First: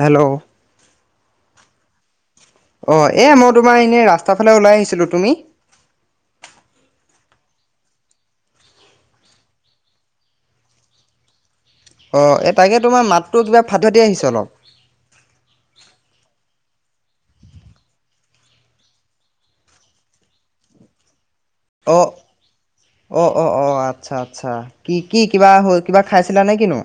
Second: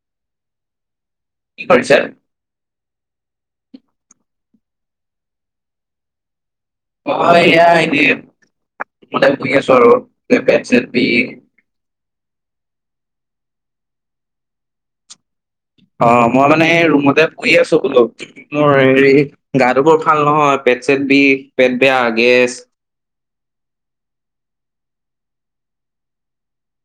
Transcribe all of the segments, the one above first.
Hello. কি কৰিছা? অ', এয়া মই তোমাৰ এনেই ৰাস্তাৰ ফালে ওলাই আহিছিলো, তুমি? মই এয়া হেৰি [unintelligible] শুই আছো আৰু গোটেই পেট চেট বিষ। অ', এই তাকে তোমাৰ মাতটো কিবা ফাতি ফাতি আহিছে অলপ। অ', মই মানে ৰুমতে শুই আছো বোলো। মোৰ হেৰি গাটো বৰ ভাল নহয় পেট চেট বিষ পেট বেয়া গেছ। অ', অ', অ', আচ্ছা আচ্ছা কি কি কিবা হ'ল কিবা খাইছিলা নে কিনো?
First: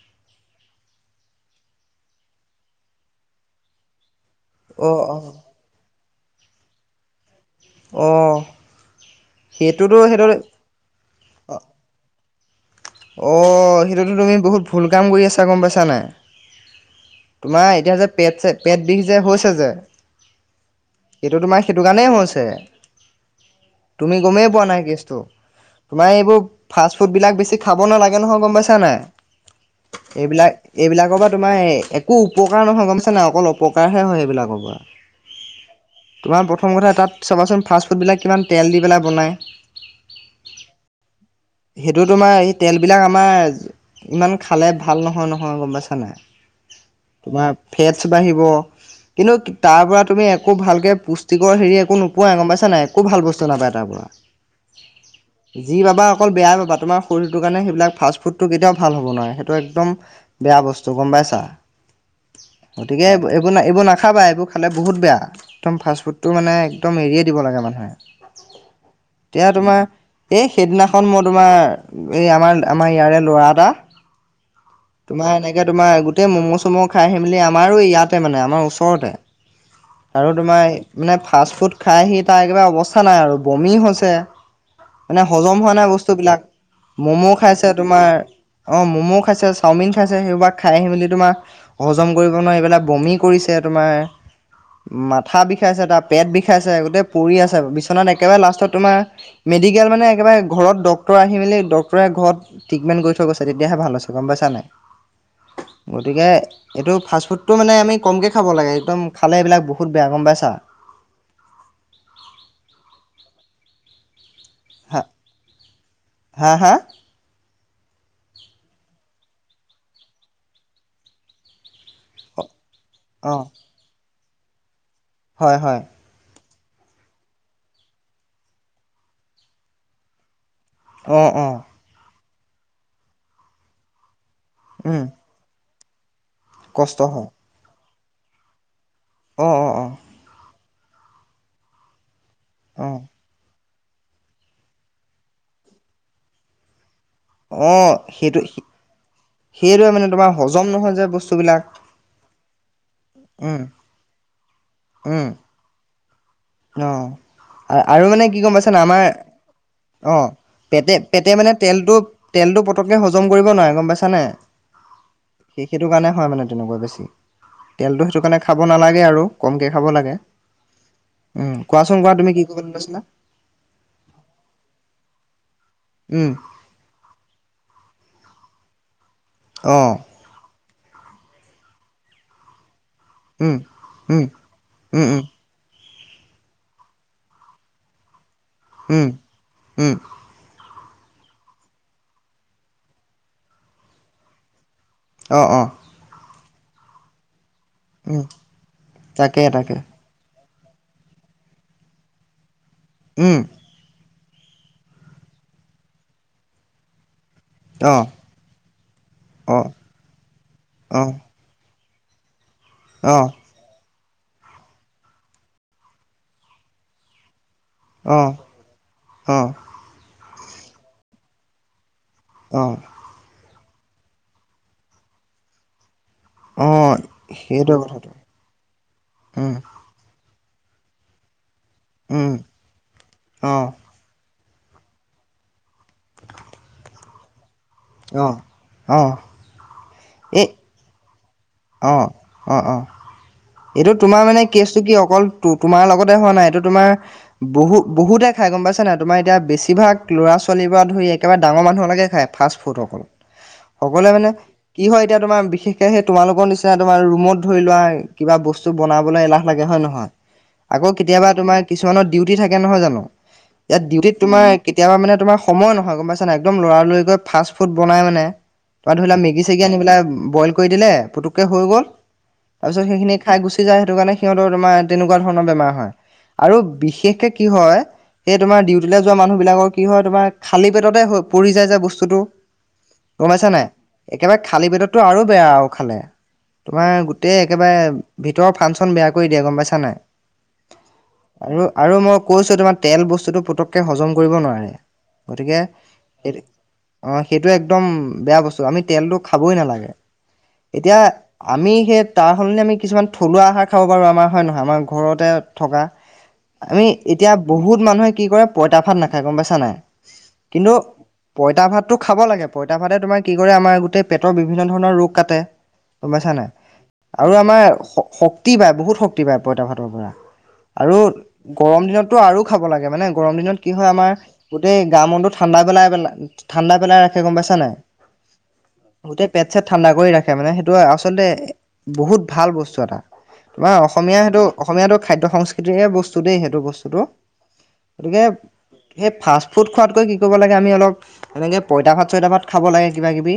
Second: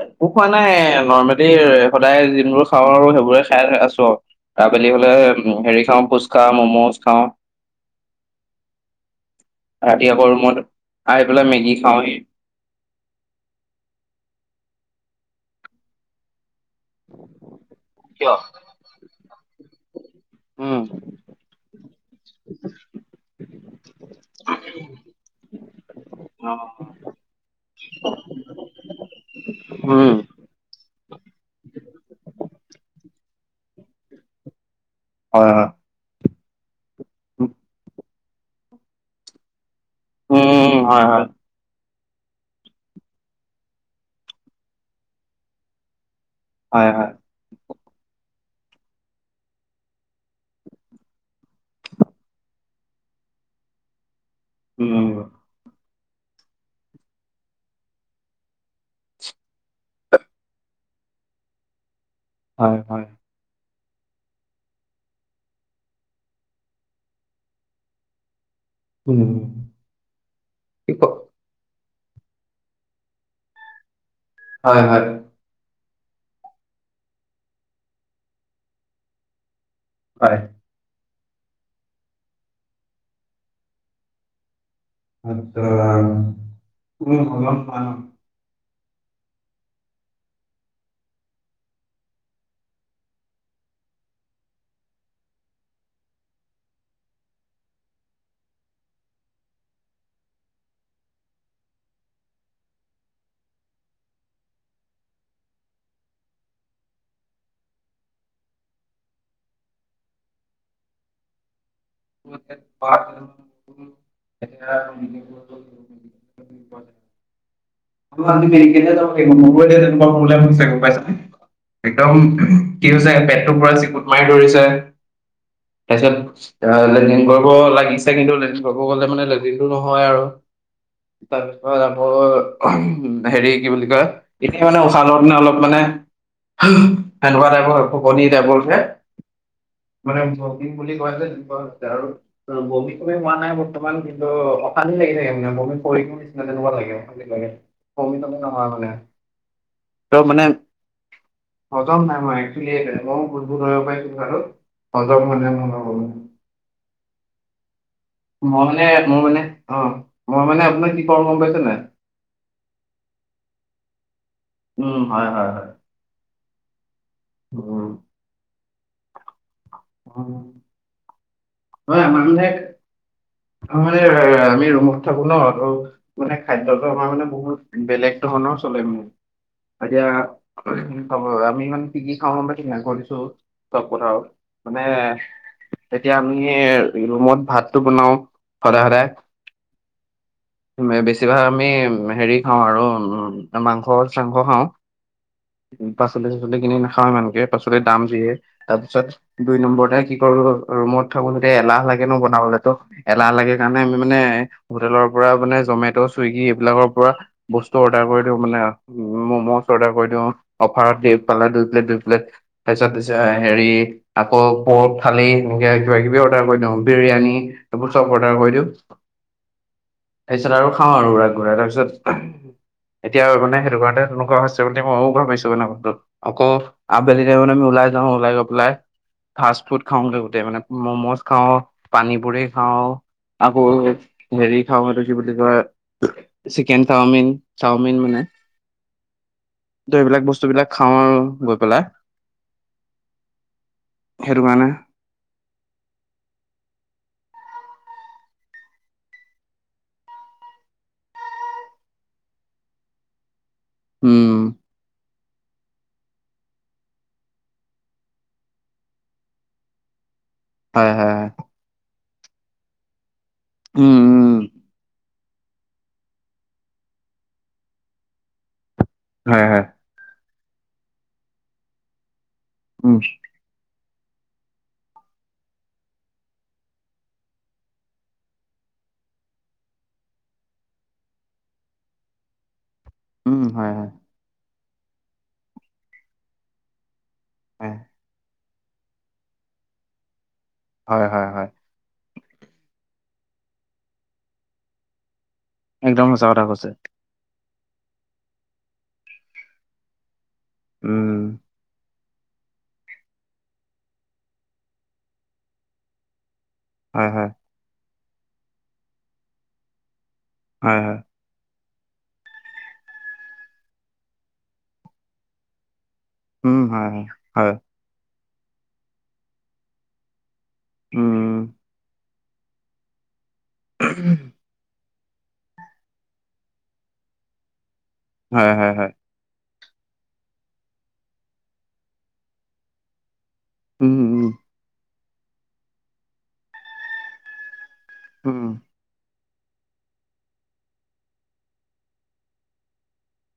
একো খোৱা নাই এ নৰ্মেলি সদায় যোনবোৰ খাওঁ আৰু সেইবোৰে খাই আছো আৰু। আবেলি অঁ হ'লে অঁ হেৰি খাওঁ ফুচকা মম'জ খাওঁ। অ', সেইটোতো ৰাতি সেইটো আকৌ ৰুমত আহি পেলাই মেগি খাওঁহি। অ', সেইটোতো তুমি বহুত ভুল কাম কৰি আছা গম পাইছা নাই? তোমাৰ এতিয়া যে কিয়? পেট চেট বিষ যে হৈছে যে। উম। এইটো তোমাৰ সেইটো কাৰণেই হৈছে। তুমি গমেই পোৱা নাই কেছটো। তোমাৰ এইবোৰ অ, ফাষ্ট ফুডবিলাক বেছি খাব নালাগে নহয় গম পাইছা নাই? উম, এইবিলাক এইবিলাকৰ পৰা তোমাৰ একো উপকাৰ নহয় গম পাইছা নে অকল অপকাৰহে হয় সেইবিলাকৰ পৰা। হয়, হয়। তোমাৰ প্ৰথম কথা তাত চাবাচোন ফাষ্ট ফুডবিলাক কিমান তেল দি পেলাই বনায়। উম হয় হয়। সেইটো তোমাৰ এই, তেলবিলাক আমাৰ ইমান খালে ভাল নহয়, নহয় গম পাইছা নাই। হয় হয়। তোমাৰ ফেটছ বাঢ়িব। কিন্তু তাৰ পৰা তুমি একো ভালকৈ পুষ্টিকৰ হেৰি একো নোপোৱোই, গম পাইছা নাই একো ভাল বস্তু নাপায় তাৰ পৰা। অঁ। উম। যি পাবা অকল বেয়াই পাবা তোমাৰ শৰীৰ, টো কাৰণে, সেইবিলাক ফাষ্ট ফুডটো কেতিয়াও ভাল হ'ব নোৱাৰে, সেইটো একদম বেয়া বস্তু গম পাইছা। হয়, হয়, গতিকে, এইবোৰ ন এইবোৰ নাখাবা, এইবোৰ খালে বহুত বেয়া, একদম ফাষ্টফুডটো মানে একদম এৰিয়ে দিব লাগে মানুহে। উম, এতিয়া তোমাৰ এই কি সেইদিনাখন ক মই তোমাৰ, এই আমাৰ, আমাৰ ইয়াৰে ল'ৰা এটা, হয়, হয়। তোমাৰ এনেকে তোমাৰ গোটেই মম' চম' খাই আহি মেলি আমাৰো ইয়াতে মানে আমাৰ ওচৰতে, আৰু হয়। তোমাৰ মানে ফাষ্ট ফুড খাই হি তাৰ একেবাৰে অৱস্থা নাই আৰু বমি হৈছে। মানে আচ্ছা। হজম হোৱা নাই বস্তুবিলাক। কোনো ম'ম' হলত খাইছে মানুহ তোমাৰ অ ম'ম' খাইছে চাওমিন খাইছে, সেইবিলাক খাই আহি মেলি তোমাৰ, হজম কৰিব নোৱাৰি এইবিলাক বমি কৰিছে তোমাৰ। মাথা বিষাইছে তাৰ পেট বিষাইছে, গোটেই পৰি আছে বিচনাত একেবাৰে লাষ্টত তোমাৰ, মেডিকেল মানে একেবাৰে ঘৰত ডক্তৰ আহি মেলি, ডক্তৰে ঘৰত ট্ৰিটমেণ্ট কৰি থৈ গৈছে তেতিয়াহে ভাল হৈছে গম পাইছা নাই। গতিকে এইটো ফাষ্টফুডটো মানে আমি কমকে খাব লাগে একদম খালে এইবিলাক বহুত বেয়া গম পাইছা? [unintelligible] এতিয়া হা, হা হা? হ'লেও আমি দেৰিকে এতিয়া যাব লাগিব, মোৰো এতিয়া তেনেকুৱা প্ৰব্লেম গৈছেহে গম পাইছা নে, একদম। কি হৈ যায়, অ পেটটোৰ পুৰা চিকুত মাৰি ধৰিছে। হয় হয়। তাৰপিছত লেতিন কৰিব লাগিছে, কিন্তু লেদিন কৰিব গলে মানে লেদিনটো নহয় আৰু অ অ তাৰপিছত আকৌ, উ হেৰি কি বুলি কয়? এনেই মানে উম উশাহ লওঁতে অলপ মানে, কষ্ট হয় সেনেকুৱা টাইপৰ ফেফনি টাইপৰ যে, অ অ অ মানে জগিং বুলি কয় যে, সেনেকুৱা হৈছে আৰু অ বমী চমী হোৱা নাই। কিছুমান কিন্তু অশান্তি লাগি থাকে মানে মইতো নিচিনা তেনেকুৱা লাগে অ। [unintelligible] সেইটোৱে ত তোমাৰ মানে হজম নহয় যে বস্তুবিলাক হজম নাই হোৱা, মইও কৰিব উম [unintelligible] হজম হয় নে নহয়। অঁ আৰু মানে কি গম পাইছ নে মানে আমাৰ, মোৰ মানে অ মই মানে আপোনাৰ পেট কি কৰো গম পেটে মানে পাইছে নাই? তেলটো তেলটো পতককে হজম কৰিব নোৱাৰে। গম পাইছা নে নাই? উম হয় হয় সেই হয়। সেইটো কাৰণে হয় মানে, তেনেকুৱা বেছি, উম তেলটো সেইটো কাৰণে খাব নালাগে আৰু কমকৈ খাব লাগে। উ, উম কোৱাচোন কোৱা তুমি কি কম কৈছিলা? ত মানে, অঁ আমি ৰুমত থাকো ন আৰু উম মানে খাদ্যতো আমাৰ মানে বহুত, বেলেগ ধৰণৰ চলে মোৰ। অঁ এতিয়া [unintelligible] আমি মানে পিগি খাওঁ [unintelligible] ত' উম চব কথাও উম মানে উম তেতিয়া আমি ৰুমত ভাতটো বনাও সদায় উম সদায়। উম উম বেছিভাগ আমি হেৰি খাওঁ আৰু মাংস চাংস খাওঁ। অ', অ'। পাচলি চাচলি কিনি নাখাওঁ ইমানকে, পাচলিৰ দাম উম যিয়ে তাৰপিছত তাকে দুই তাকে নম্বৰতে কি কৰোঁ ৰুমত থাকোঁ যেতিয়া এলাহ লাগে ন' বনাবলে ত' এলাহ উম লাগে সেইকাৰণে আমি মানে হোটেলৰ পৰা মানে জমেট' চুইগি এইবিলাকৰ পৰা বস্তু অঁ অৰ্ডাৰ কৰি দিওঁ মানে মম'জ অঁ অৰ্ডাৰ কৰি দিওঁ অফাৰত অঁ দি। পালে দুই প্লেট দুই প্লেট তাৰপিছত দিছে অঁ [unintelligible] হেৰি আকৌ পৰ্ক খালে এনেকে কিবা কিবি অৰ্ডাৰ কৰি দিওঁ বিৰিয়ানী। এইবোৰ চব অঁ অৰ্ডাৰ কৰি দিওঁ, অঁ তাৰপিছত আৰু খাওঁ আৰু উৰাই ঘুৰাই তাৰপিছত অ'। এতিয়া আৰু মানে সেইটো কাৰণে তেনেকুৱা হৈছে বুলি ময়ো ভাবিছোঁ [unintelligible] আকৌ অঁ আবেলি টাইমত আমি সেইটোৱে ওলাই যাওঁ, কথাটো ওলাই গৈ পেলাই উম ফাষ্ট ফুড খাওঁগে গোটেই মানে, মম'জ খাওঁ, পানী উম পুৰি খাওঁ আকৌ অঁ হেৰি খাওঁ এইটো কি বুলি কয় চিকেন চাওমিন। চাওমিন মানে। অঁ অঁ এইবিলাক বস্তুবিলাক খাও আৰু গৈ। পেলাই অ', অ', অ'। এইটো তোমাৰ সেইটো মানে কাৰণে কেইচটো কি অকল টো তোমাৰ লগতে হোৱা নাই, এইটো তোমাৰ বহু বহুতে খাই গম পাইচা নাই, তোমাৰ এতিয়া বেছিভাগ ল'ৰা ছোৱালী পৰা ধৰি একেবাৰে ডাঙৰ মানুহলৈকে খায়। ফাষ্ট ফুড অকল। [inaudible] সকলোৱে মানে কি হয় এতিয়া তোমাৰ বিশেষকে সেই তোমালোক [unintelligible] নিচিনা তোমাৰ ৰুমত ধৰি লোৱা কিবা বস্তু বনাবলৈ এলাহ লাগে হয় নহয়? আকৌ হয় হয় কেতিয়াবা হয় তোমাৰ কিছুমানৰ ডিউটি থাকে নহয় জানো, ইয়াত ডিউটিত উম তোমাৰ কেতিয়াবা মানে তোমাৰ সময় নহয় গম পাইছা নাই, একদম লৰালৰিকৈ ফাষ্ট ফুড বনাই মানে। বা ধৰি লোৱা উম মেগি হয় চেগি হয় আনি পেলাই বইল কৰি দিলে, পুটুককে হৈ গ'ল তাৰপিছত উম সেইখিনি খাই গু যায় সেইটো কাৰণে সিহঁতৰ তোমাৰ তেনেকুৱা ধৰণৰ বেমাৰ হয়। আৰু বিশেষকে কি হয় সেই তোমাৰ ডিউটিলৈ যোৱা মানুহবিলাকৰ কি হয় তোমাৰ খালী পেটতে হৈ পৰি যায় যে বস্তুটো। উম গমাইছা নাই? হয় হয় একেবাৰে খালী পেটততো আৰু বেয়া আৰু খালে। তোমাৰ গোটেই হয় একেবাৰে ভিতৰৰ ফাংচন বেয়া কৰি দিয়ে গম পাইছা নাই? হয় হয় হয়। আৰু আৰু মই কৈছোঁ তোমাৰ তেল বস্তুটো পুটককে হজম কৰিব নোৱাৰে গতিকে একদম সঁচা সেই কথা কৈছে। অ' সেইটো একদম বেয়া বস্তু, আমি তেলটো খাবই নালাগে। এতিয়া উম আমি সেই তাৰ সলনি আমি কিছুমান থলুৱা আহাৰ খাব পাৰোঁ আমাৰ, হয় নহয় আমাৰ ঘৰতে থকা? আমি হয় হয় এতিয়া বহুত মানুহে কি কৰে, পঁইতা ভাত নাখায় গম পাইছা নাই কিন্তু হয় হয় পইতা ভাতটো খাব লাগে। পইতা ভাতে তোমাৰ কি কৰে আমাৰ গোটেই পেটৰ বিভিন্ন ধৰণৰ ৰোগ কাটে। গম পাইছা নাই উম, হয়, আৰু হয়, হয়, আমাৰ শ-শক্তি পায়, বহুত শক্তি পায় পইতা ভাতৰ পৰা। আৰু উম, গৰম দিনততো আৰু খাব লাগে মানে গৰম দিনত কি হয় আমাৰ গোটেই গা মনটো ঠাণ্ডা পেলাই পেলাই, ঠাণ্ডা পেলাই ৰাখে গম পাইছা নাই? হয় হয় হয়। গোটেই পেট - চেট ঠাণ্ডা কৰি ৰাখে মানে সেইটো আচলতে বহুত ভাল বস্তু এটা। তোমাৰ উম, অসমীয়া উম, সেইটো অসমীয়াটো খাদ্য সংস্কৃতিৰে বস্তু দেই সেইটো বস্তুটো। গতিকে উম, সেই ফাষ্টফুড খোৱাতকৈ কি কৰিব' লাগে আমি অলপ এনেকে পইতা ভাত - চইতা ভাত খাব লাগে কিবা - কিবি।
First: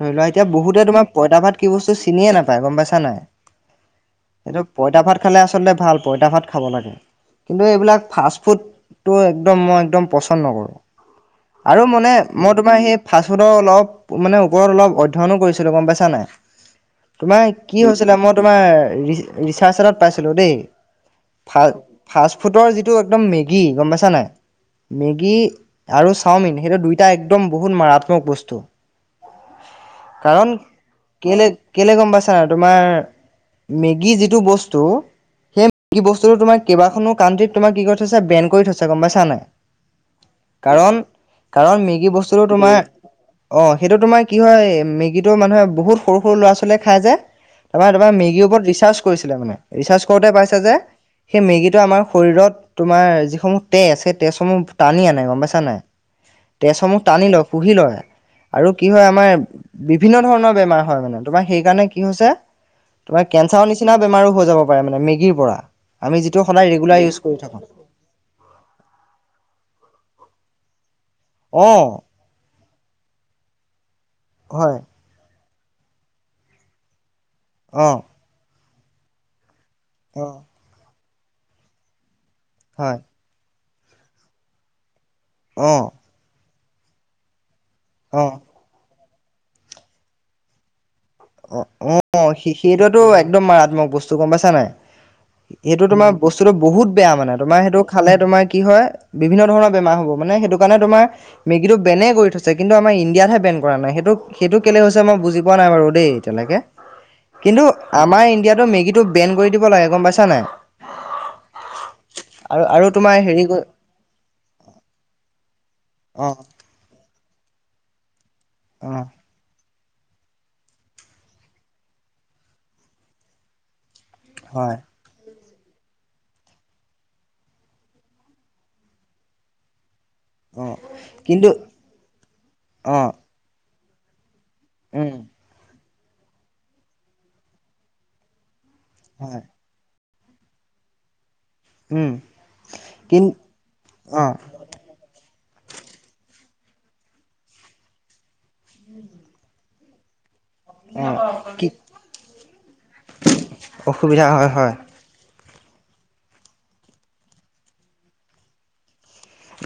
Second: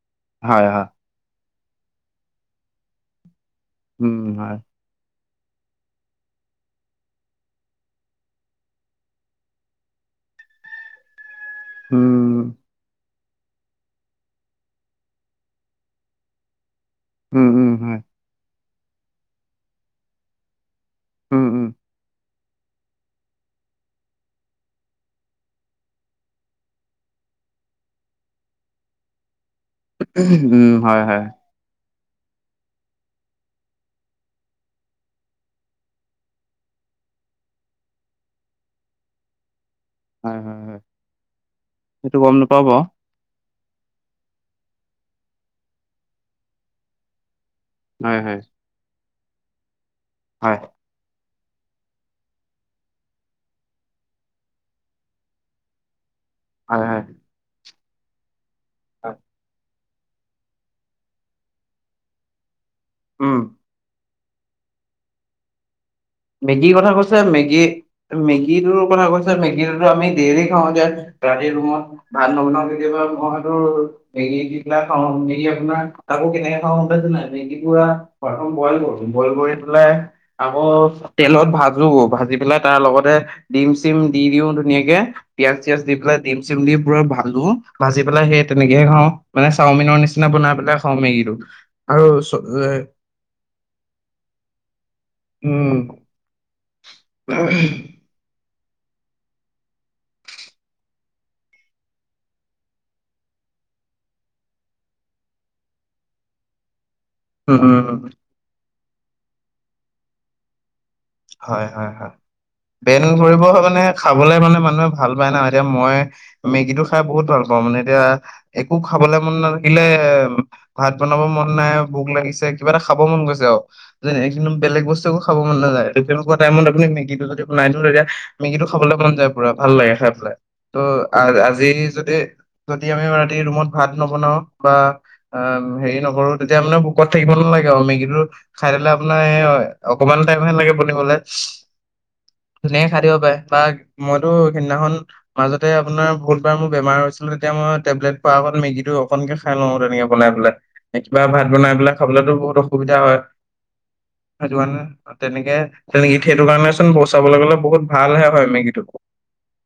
ধৰি লোৱা এতিয়া হয়, বহুতে হয়, তোমাৰ পইতা ভাত কি বস্তু চিনিয়ে নাপায় গম পাইছা নাই? উম হয়। পইতা ভাত খালে আচলতে ভাল, পইতা ভাত খাব লাগে। কিন্তু এইবিলাক ফাষ্টফুডটো একদম মই একদম পচন্দ নকৰোঁ আৰু মানে উম, মই তোমাৰ সেই ফাষ্ট ফুডৰ অলপ মানে ওপৰত অলপ অধ্যয়নো কৰিছিলো গম পাইছা নাই? তোমাৰ উম, উম, কি হয়, হৈছিলে মই তোমাৰ ৰি ৰিচাৰ্চত পাইছিলো দেই, উম, উম, ভাল ফাষ্ট ফুডৰ যিটো একদম মেগী গম পাইছা নাই? মেগী আৰু চাওমিন সেইটো দুইটা একদম বহুত মাৰাত্মক বস্তু। উ উহ উম হয় হয়। কে কেলে গম পাইছা তোমাৰ মেগী যিটো বস্তু সেই‌ কি বস্তুটো তোমাৰ কেইবাখনো কাণ্ট্ৰিত তোমাৰ কি কৰি থৈছে, বেন কৰি থৈছে, গম পাইচা নাই? হয়, হয়, হয়, কাৰণ, কাৰণ মেগী সেইটো গম বস্তুটো নাপাওঁ তোমাৰ বাৰু, অ', সেইটো তোমাৰ কি হয় মেগীটো মানুহে বহুত সৰু - সৰু ল'ৰা - ছোৱালীয়ে খাই যে তাৰপৰা তোমাৰ হয়, হয়, মেগিৰ ওপৰত ৰিচাৰ্চ কৰিছিলে মানে ৰিচাৰ্চ কৰোতে হয়, পাইছে যে সেই মেগীটো আমাৰ শৰীৰত তোমাৰ যিসমূহ তেজ সেই তেজসমূহ টানি আনে গম পাইছা নাই? [inaudible] তেজসমূহ টানি লয়, শুহি লয় আৰু কি হয় আমাৰ বিভিন্ন ধৰণৰ বেমাৰ হয় মানে তোমাৰ সেইকাৰণে কি হৈছে, তোমাৰ উম। কেঞ্চাৰৰ নিচিনা বেমাৰো হৈ যাব পাৰে মানে মেগীৰ পৰা। আমি যিটো সদায় মেগীৰ কথা ৰেগুলাৰ ইউজ কৈছে কৰি থাকো মেগী টো মেগীটোৰ কথা কৈছা, মেগীটো আমি দেইলি খাওঁ এইগিতা ৰাতি অ ৰুমত ভাত নবনাও কেতিয়াবা মইতো মেগি দি হয় পেলাই খাও, মেগি আপোনাৰ তাকো কেনেকে খাওঁ গম পাইছে নাই? মেগী পুৰা অ [unintelligible] বইল কৰো, বইল কৰি পেলাই অ আকৌ তেলত ভাজো, ভাজি পেলাই তাৰ হয় লগতে ডিম - চিম দি দিও ধুনীয়াকে, পিয়াজ - চিয়াজ অ', দি পেলাই ডিম - চিম দি পুৰা ভাজো, ভাজি পেলাই অ', সেই তেনেকেহে খাওঁ মানে চাওমিনৰ নিচিনা বনাই পেলাই খাওঁ মেগীটো। অ অ আৰু চ- সে এ সেইটোতো একদম মাৰাত্মক বস্তু গম পাইছা নাই? উম সেইটো তোমাৰ বস্তুটো বহুত বেয়া মানে তোমাৰ সেইটো খালে তোমাৰ কি হয়? বিভিন্ন ধৰণৰ বেমাৰ হ'ব মানে সেইটো কাৰণে তোমাৰ মেগীটো বেনে কৰি থৈছে কিন্তু আমাৰ ইণ্ডিয়াতহে বেন কৰা নাই সেইটো সেইটো কেলে হৈছে মই বুজি পোৱা নাই বাৰু দেই। এতিয়ালৈকে উম কিন্তু উম আমাৰ ইণ্ডিয়াতো মেগীটো বেন কৰি দিব লাগে গম পাইছা নাই? হয় হয় হয়, আৰু আৰু বেন তোমাৰ কৰিব হেৰি মানে খাবলে মানে মানুহে ভাল পায় ন এতিয়া মই অ', মেগীটো খাই বহুত ভাল পাওঁ মানে এতিয়া একো অ', খাবলে মন নালা গিলে ভাত বনাব মন নাই, ভোক লাগিছে কিবা এটা খাব মন গৈছে আৰু যেনে এক যোনটো হয় বেলেগ বস্তু একো খাব মন নাযায়। তে তেনেকুৱা টাইমত আপুনি মেগীটো যদি বনাই লৈ যায়, মেগীটো খাবলৈ মন যায় পুৰা ভাল লাগে খাই পেলাই। অ', ত' আ কিন্তু আজি যদি যদি আমি অ', ৰাতি ৰুমত ভাত নবনাও বা উম, অ হেৰি নকৰো তেতিয়া মানে ভুকত থাকিব নালাগে আৰু মেগীটো খাই ললে আপোনাৰ এ হয় অ অকমান টাইমহে লাগে বনিবলে, উম, ধুনীয়াকে খাই দিব কিন পাৰে বা মইতো অ', সিদিনাখন মাজতে আপোনাৰ বহুতবাৰ মোৰ বেমাৰ হৈছিলে তেতিয়া মই টেবলেট খোৱা আগত মেগীটো অকনকে খাই লওঁ তেনেকে বনাই পেলাই। একবাৰ অ', ভাত কি বনাই পেলাই খাবলেতো বহুত অসুবিধা হয়। অসুবিধা হয় সেইটো‌ হয়। কাৰনে ত তেনেকে তেনেকে সেইটো কাৰণে চোন গলে বহুত ভালহে হয় মেগিটো।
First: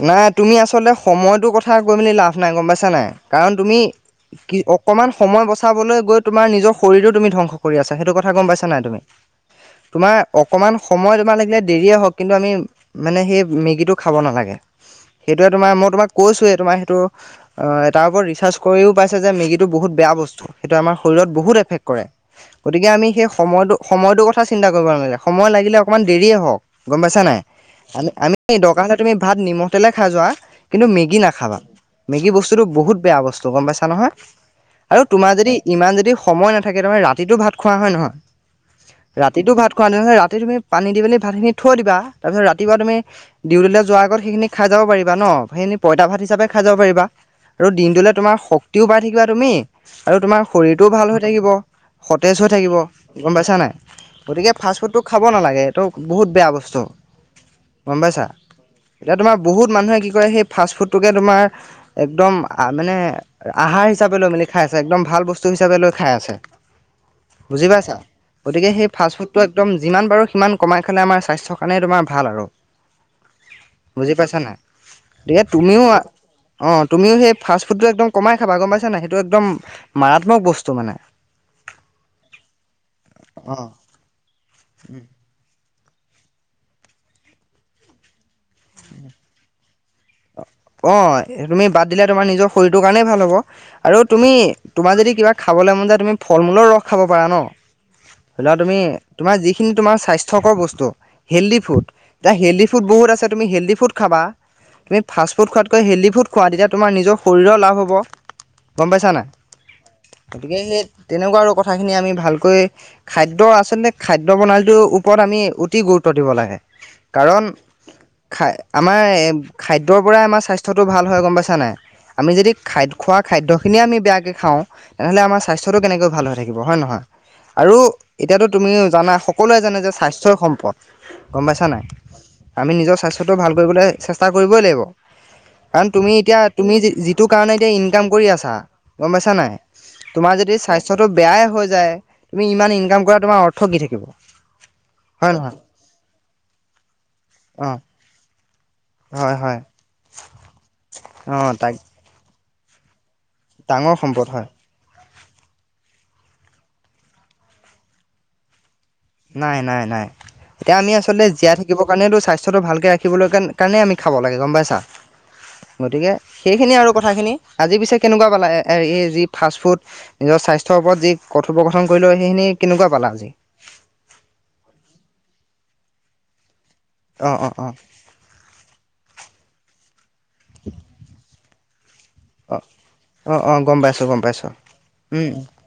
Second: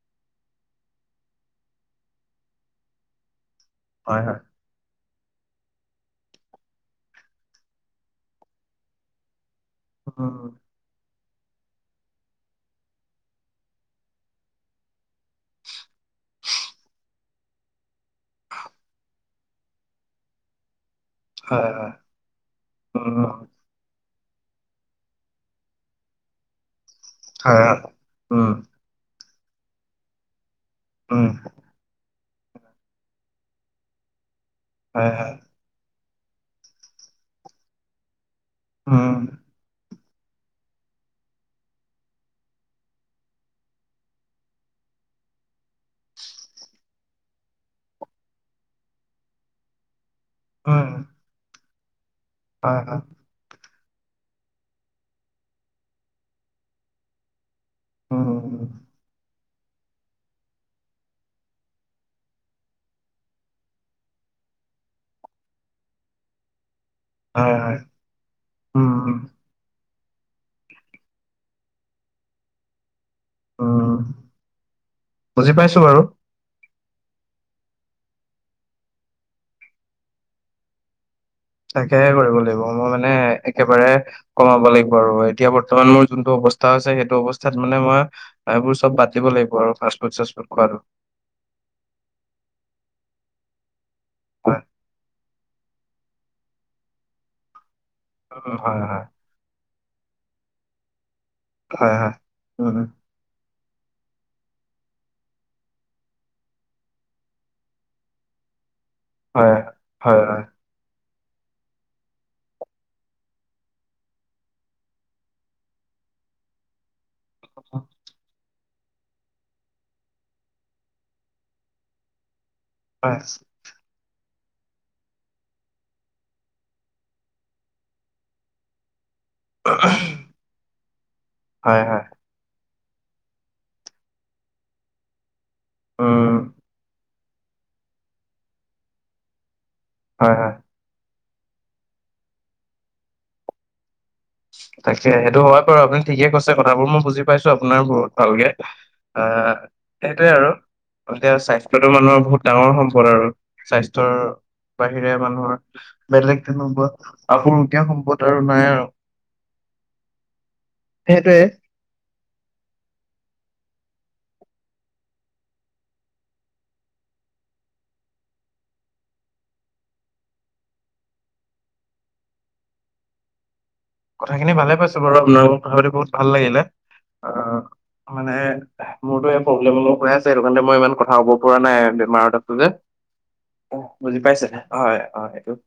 নাই তুমি আচলতে সময়টোৰ কথা কৈ মেলি লাভ নাই গম পাইছা নাই কাৰণ তুমি- হয় হয়। কি অকমান সময় বচাবলৈ গৈ তোমাৰ নিজৰ শৰীৰো তুমি ধ্বংস কৰি আছা, সেইটো কথা গম পাইছা নাই তুমি? [inaudible] তোমাৰ অকমান সময় তোমাৰ লাগিলে দেৰিয়ে হওক, কিন্তু আমি মানে সেই মেগীটো খাব নালাগে। সেইটোৱে তোমাৰ মই তোমাক কৈছোৱে তোমাৰ সেইটো- অঁ' তাৰ ওপৰত ৰিচাৰচ কৰিও পাইছে যে মেগীটো বহুত বেয়া বস্তু। সেইটোৱে আমাৰ শৰীৰত বহুত হয় এফেক্ট হয় কৰে। গতিকে, আমি সেই উম সময়টো- সময়টোৰ কথা চিন্তা কৰিব নালাগে। সময় লাগিলে অকমান দেৰিয়ে হওক। গম পাইছা নাই? হয় হয় আমি আমি উম দৰকাৰ হলে তুমি ভাত নিমখ তেলে খাই যোৱা- কিন্তু মেগী উম নাখাবা। মেগী বস্তুটো বহুত বেয়া বস্তু গম পাইছা নহয় আৰু হয় তোমাৰ হয় যদি- ইমান যদি সময় নাথাকে তাৰমানে ৰাতিটো ভাত খোৱা হয় নহয়। উম ৰাতিটো ভাত খোৱা নহয় ৰাতি তুমি- পানী দি মেলি ভাতখিনি থৈ দিবা তাৰপিছত ৰাতিপুৱা তুমি ডিউটিলে যোৱা আগ- গত সেইখিনি খাই যাব পাৰিবা ন' সেইখিনি পইতা ভাত হিচাপে খাই যাব পাৰিবা। আৰু দিনটোলে তোমাৰ শক্তিও পাই থাকিবা তুমি- আৰু তোমাৰ উম শৰীৰটোও ভাল হৈ থাকিব সতেজ হৈ থাকিব। হয় হয় গম পাইছা নাই? গতিকে, ফাষ্টফুডটো খাব নালাগে এইটো বহুত বেয়া বস্তু। গম পাইছা? উম এতিয়া তোমাৰ বহুত মানুহে কি কৰে সেই ফাষ্টফুডটোকে তোমাৰ একদম মানে- আহাৰ হিচাপে লৈ মেলি খাই আছে। একদম ভাল বস্তু হিচাপে লৈ খাই আছে। হয় বুজি হয় পাইছা, গতিকে সেই ফাচ উম ফুডটো একদম- যিমান পাৰো সিমান কমাই খালে আমাৰ স্বাস্থ্যৰ কাৰণে তোমাৰ ভাল আৰু। উম বুজি পাইছা নাই? গতিকে বুজি পাইছো বাৰু তুমিও- অঁ, তুমিও সেই ফাষ্ট ফুডটো একদম কমাই খাবা গম পাইছা নাই সেইটো একদম মাৰাত্মক বস্তু মানে। তাকেহে কৰিব লাগিব, মই মানে একেবাৰে কমাব লাগিব আৰু এইট। এতিয়া বৰ্তমান মোৰ যোনটো অৱস্থা আছে সেইটো অৱস্থাত মানে মই- সেইবোৰ চব বাদদিব লাগিব আৰু ফাষ্টফুড চাচফুড খোৱাটো। অঁ তুমি বাদ দিলে তোমাৰ নিজৰ শৰীৰটোৰ কাৰণেই ভাল হ'ব আৰু তুমি হয় তোমাৰ যদি কিবা- খাবলে মন যায় তুমি ফল মূলৰ ৰস খাব পাৰা ন। ধৰি লোৱা উম, হয় তুমি- হয় তোমাৰ যিখিনি তোমাৰ স্বাস্থ্যকৰ বস্তু হেল্ডি ফুড, হয় হয় এতিয়া হেল্ডি উম ফুড উম, বহুত আছে তুমি হেল্ডি ফুড- খাবা তুমি ফাচ- ফুড খোৱাতকৈ হেল্ডি ফুড খোৱা তেতিয়া তোমাৰ নিজৰ শৰীৰৰ লাভ হ'ব, গম পাইছা নাই। হয় হয় হয় গতিকে, সেই তেনেকুৱা আৰু কথাখিনি আমি ভালকৈ- খাদ্য আছলতে, খাদ্য প্ৰনালীটোৰ ওপৰত আমি অতি গুৰুত্ব দিব লাগে। কাৰণ খায় আমাৰ এ খাদ্যৰ- পৰাই আমাৰ স্বাস্থ্যটো ভাল হয় গম পাইছা নাই আমি যদি খাদ্য হয় খোৱা খাদ্য- খিনিয়ে আমি বেয়াকে খাওঁ তেনেহ'লে আমাৰ স্বাস্থ্যটো কেনেকৈ ভাল হৈ থাকিব হয় নহয়। আৰু এতিয়াতো তুমিও জানা সক- সকলোৱে জানে যে স্বাস্থ্যই সম্পদ, গম পাইছা হয় নাই? হয় আমি নিজৰ স্বাস্থ্যটো ভাল কৰিবলে চেষ্টা কৰিবই লাগিব। কাৰণ তুমি উম এতিয়া তুমি যিটো কাৰণে এতিয়া ইনকাম কৰি আছা গম পাইছা নাই? হয় তোমাৰ হয় যদি স্বাস্থ্যটো বেয়াই হৈ যায়, তুমি ইমান ইনকাম কৰা তোমাৰ অৰ্থ কি থাকিব? তাকে, সেইটো হয় বাৰু আপুনি ঠিকে কৈছে কথাবোৰ, মই বুজি পাইছো অ আপোনাৰ বহুত ভালকে। হয় এহ হয় সেইটোৱে আৰু এতিয়া অ তাক স্বাস্থ্যটো মানুহৰ বহুত ডাঙৰ সম্পদ আৰু ডাঙৰ স্বাস্থ্যৰ সম্পদ হয় বাহিৰে মানুহৰ বেলেগ তেনেকুৱা আসুৰোগিয়া সম্পদ আৰু নাই আৰু। নাই নাই নাই এতিয়া আমি আচলতে সেইটোৱে জীয়াই থাকি থাকিব কাৰণে স্বাস্থ্যটো ভালকে ৰাখিবলৈ কাৰণে কাৰণে আমি খাব লাগে গম পাইছা গতিকে সেইখিনি আৰু কথাখিনি আজি পিছে কেনেকুৱা পালে এই যি ফাষ্টফুড নিজৰ স্বাস্থ্যৰ ওপৰত যি কথোপকথন কৰিলোঁ, সেইখিনি কেনেকুৱা পালা কথাখিনি ভালে পাইছো বাৰু আপোনাৰ লগত কথা পাতি বহুত ভাল লাগিলে। অ অ আহ অ মানে মোৰতো এই প্ৰব্লেম অলপ হৈ আছে সেইটো কাৰণে মই ইমান কথা ক'ব পৰা নাই বেমাৰ অ গতিকে গম অ পাইছোঁ গম বুজি পাইছোঁ পাইছে হয় উম হয়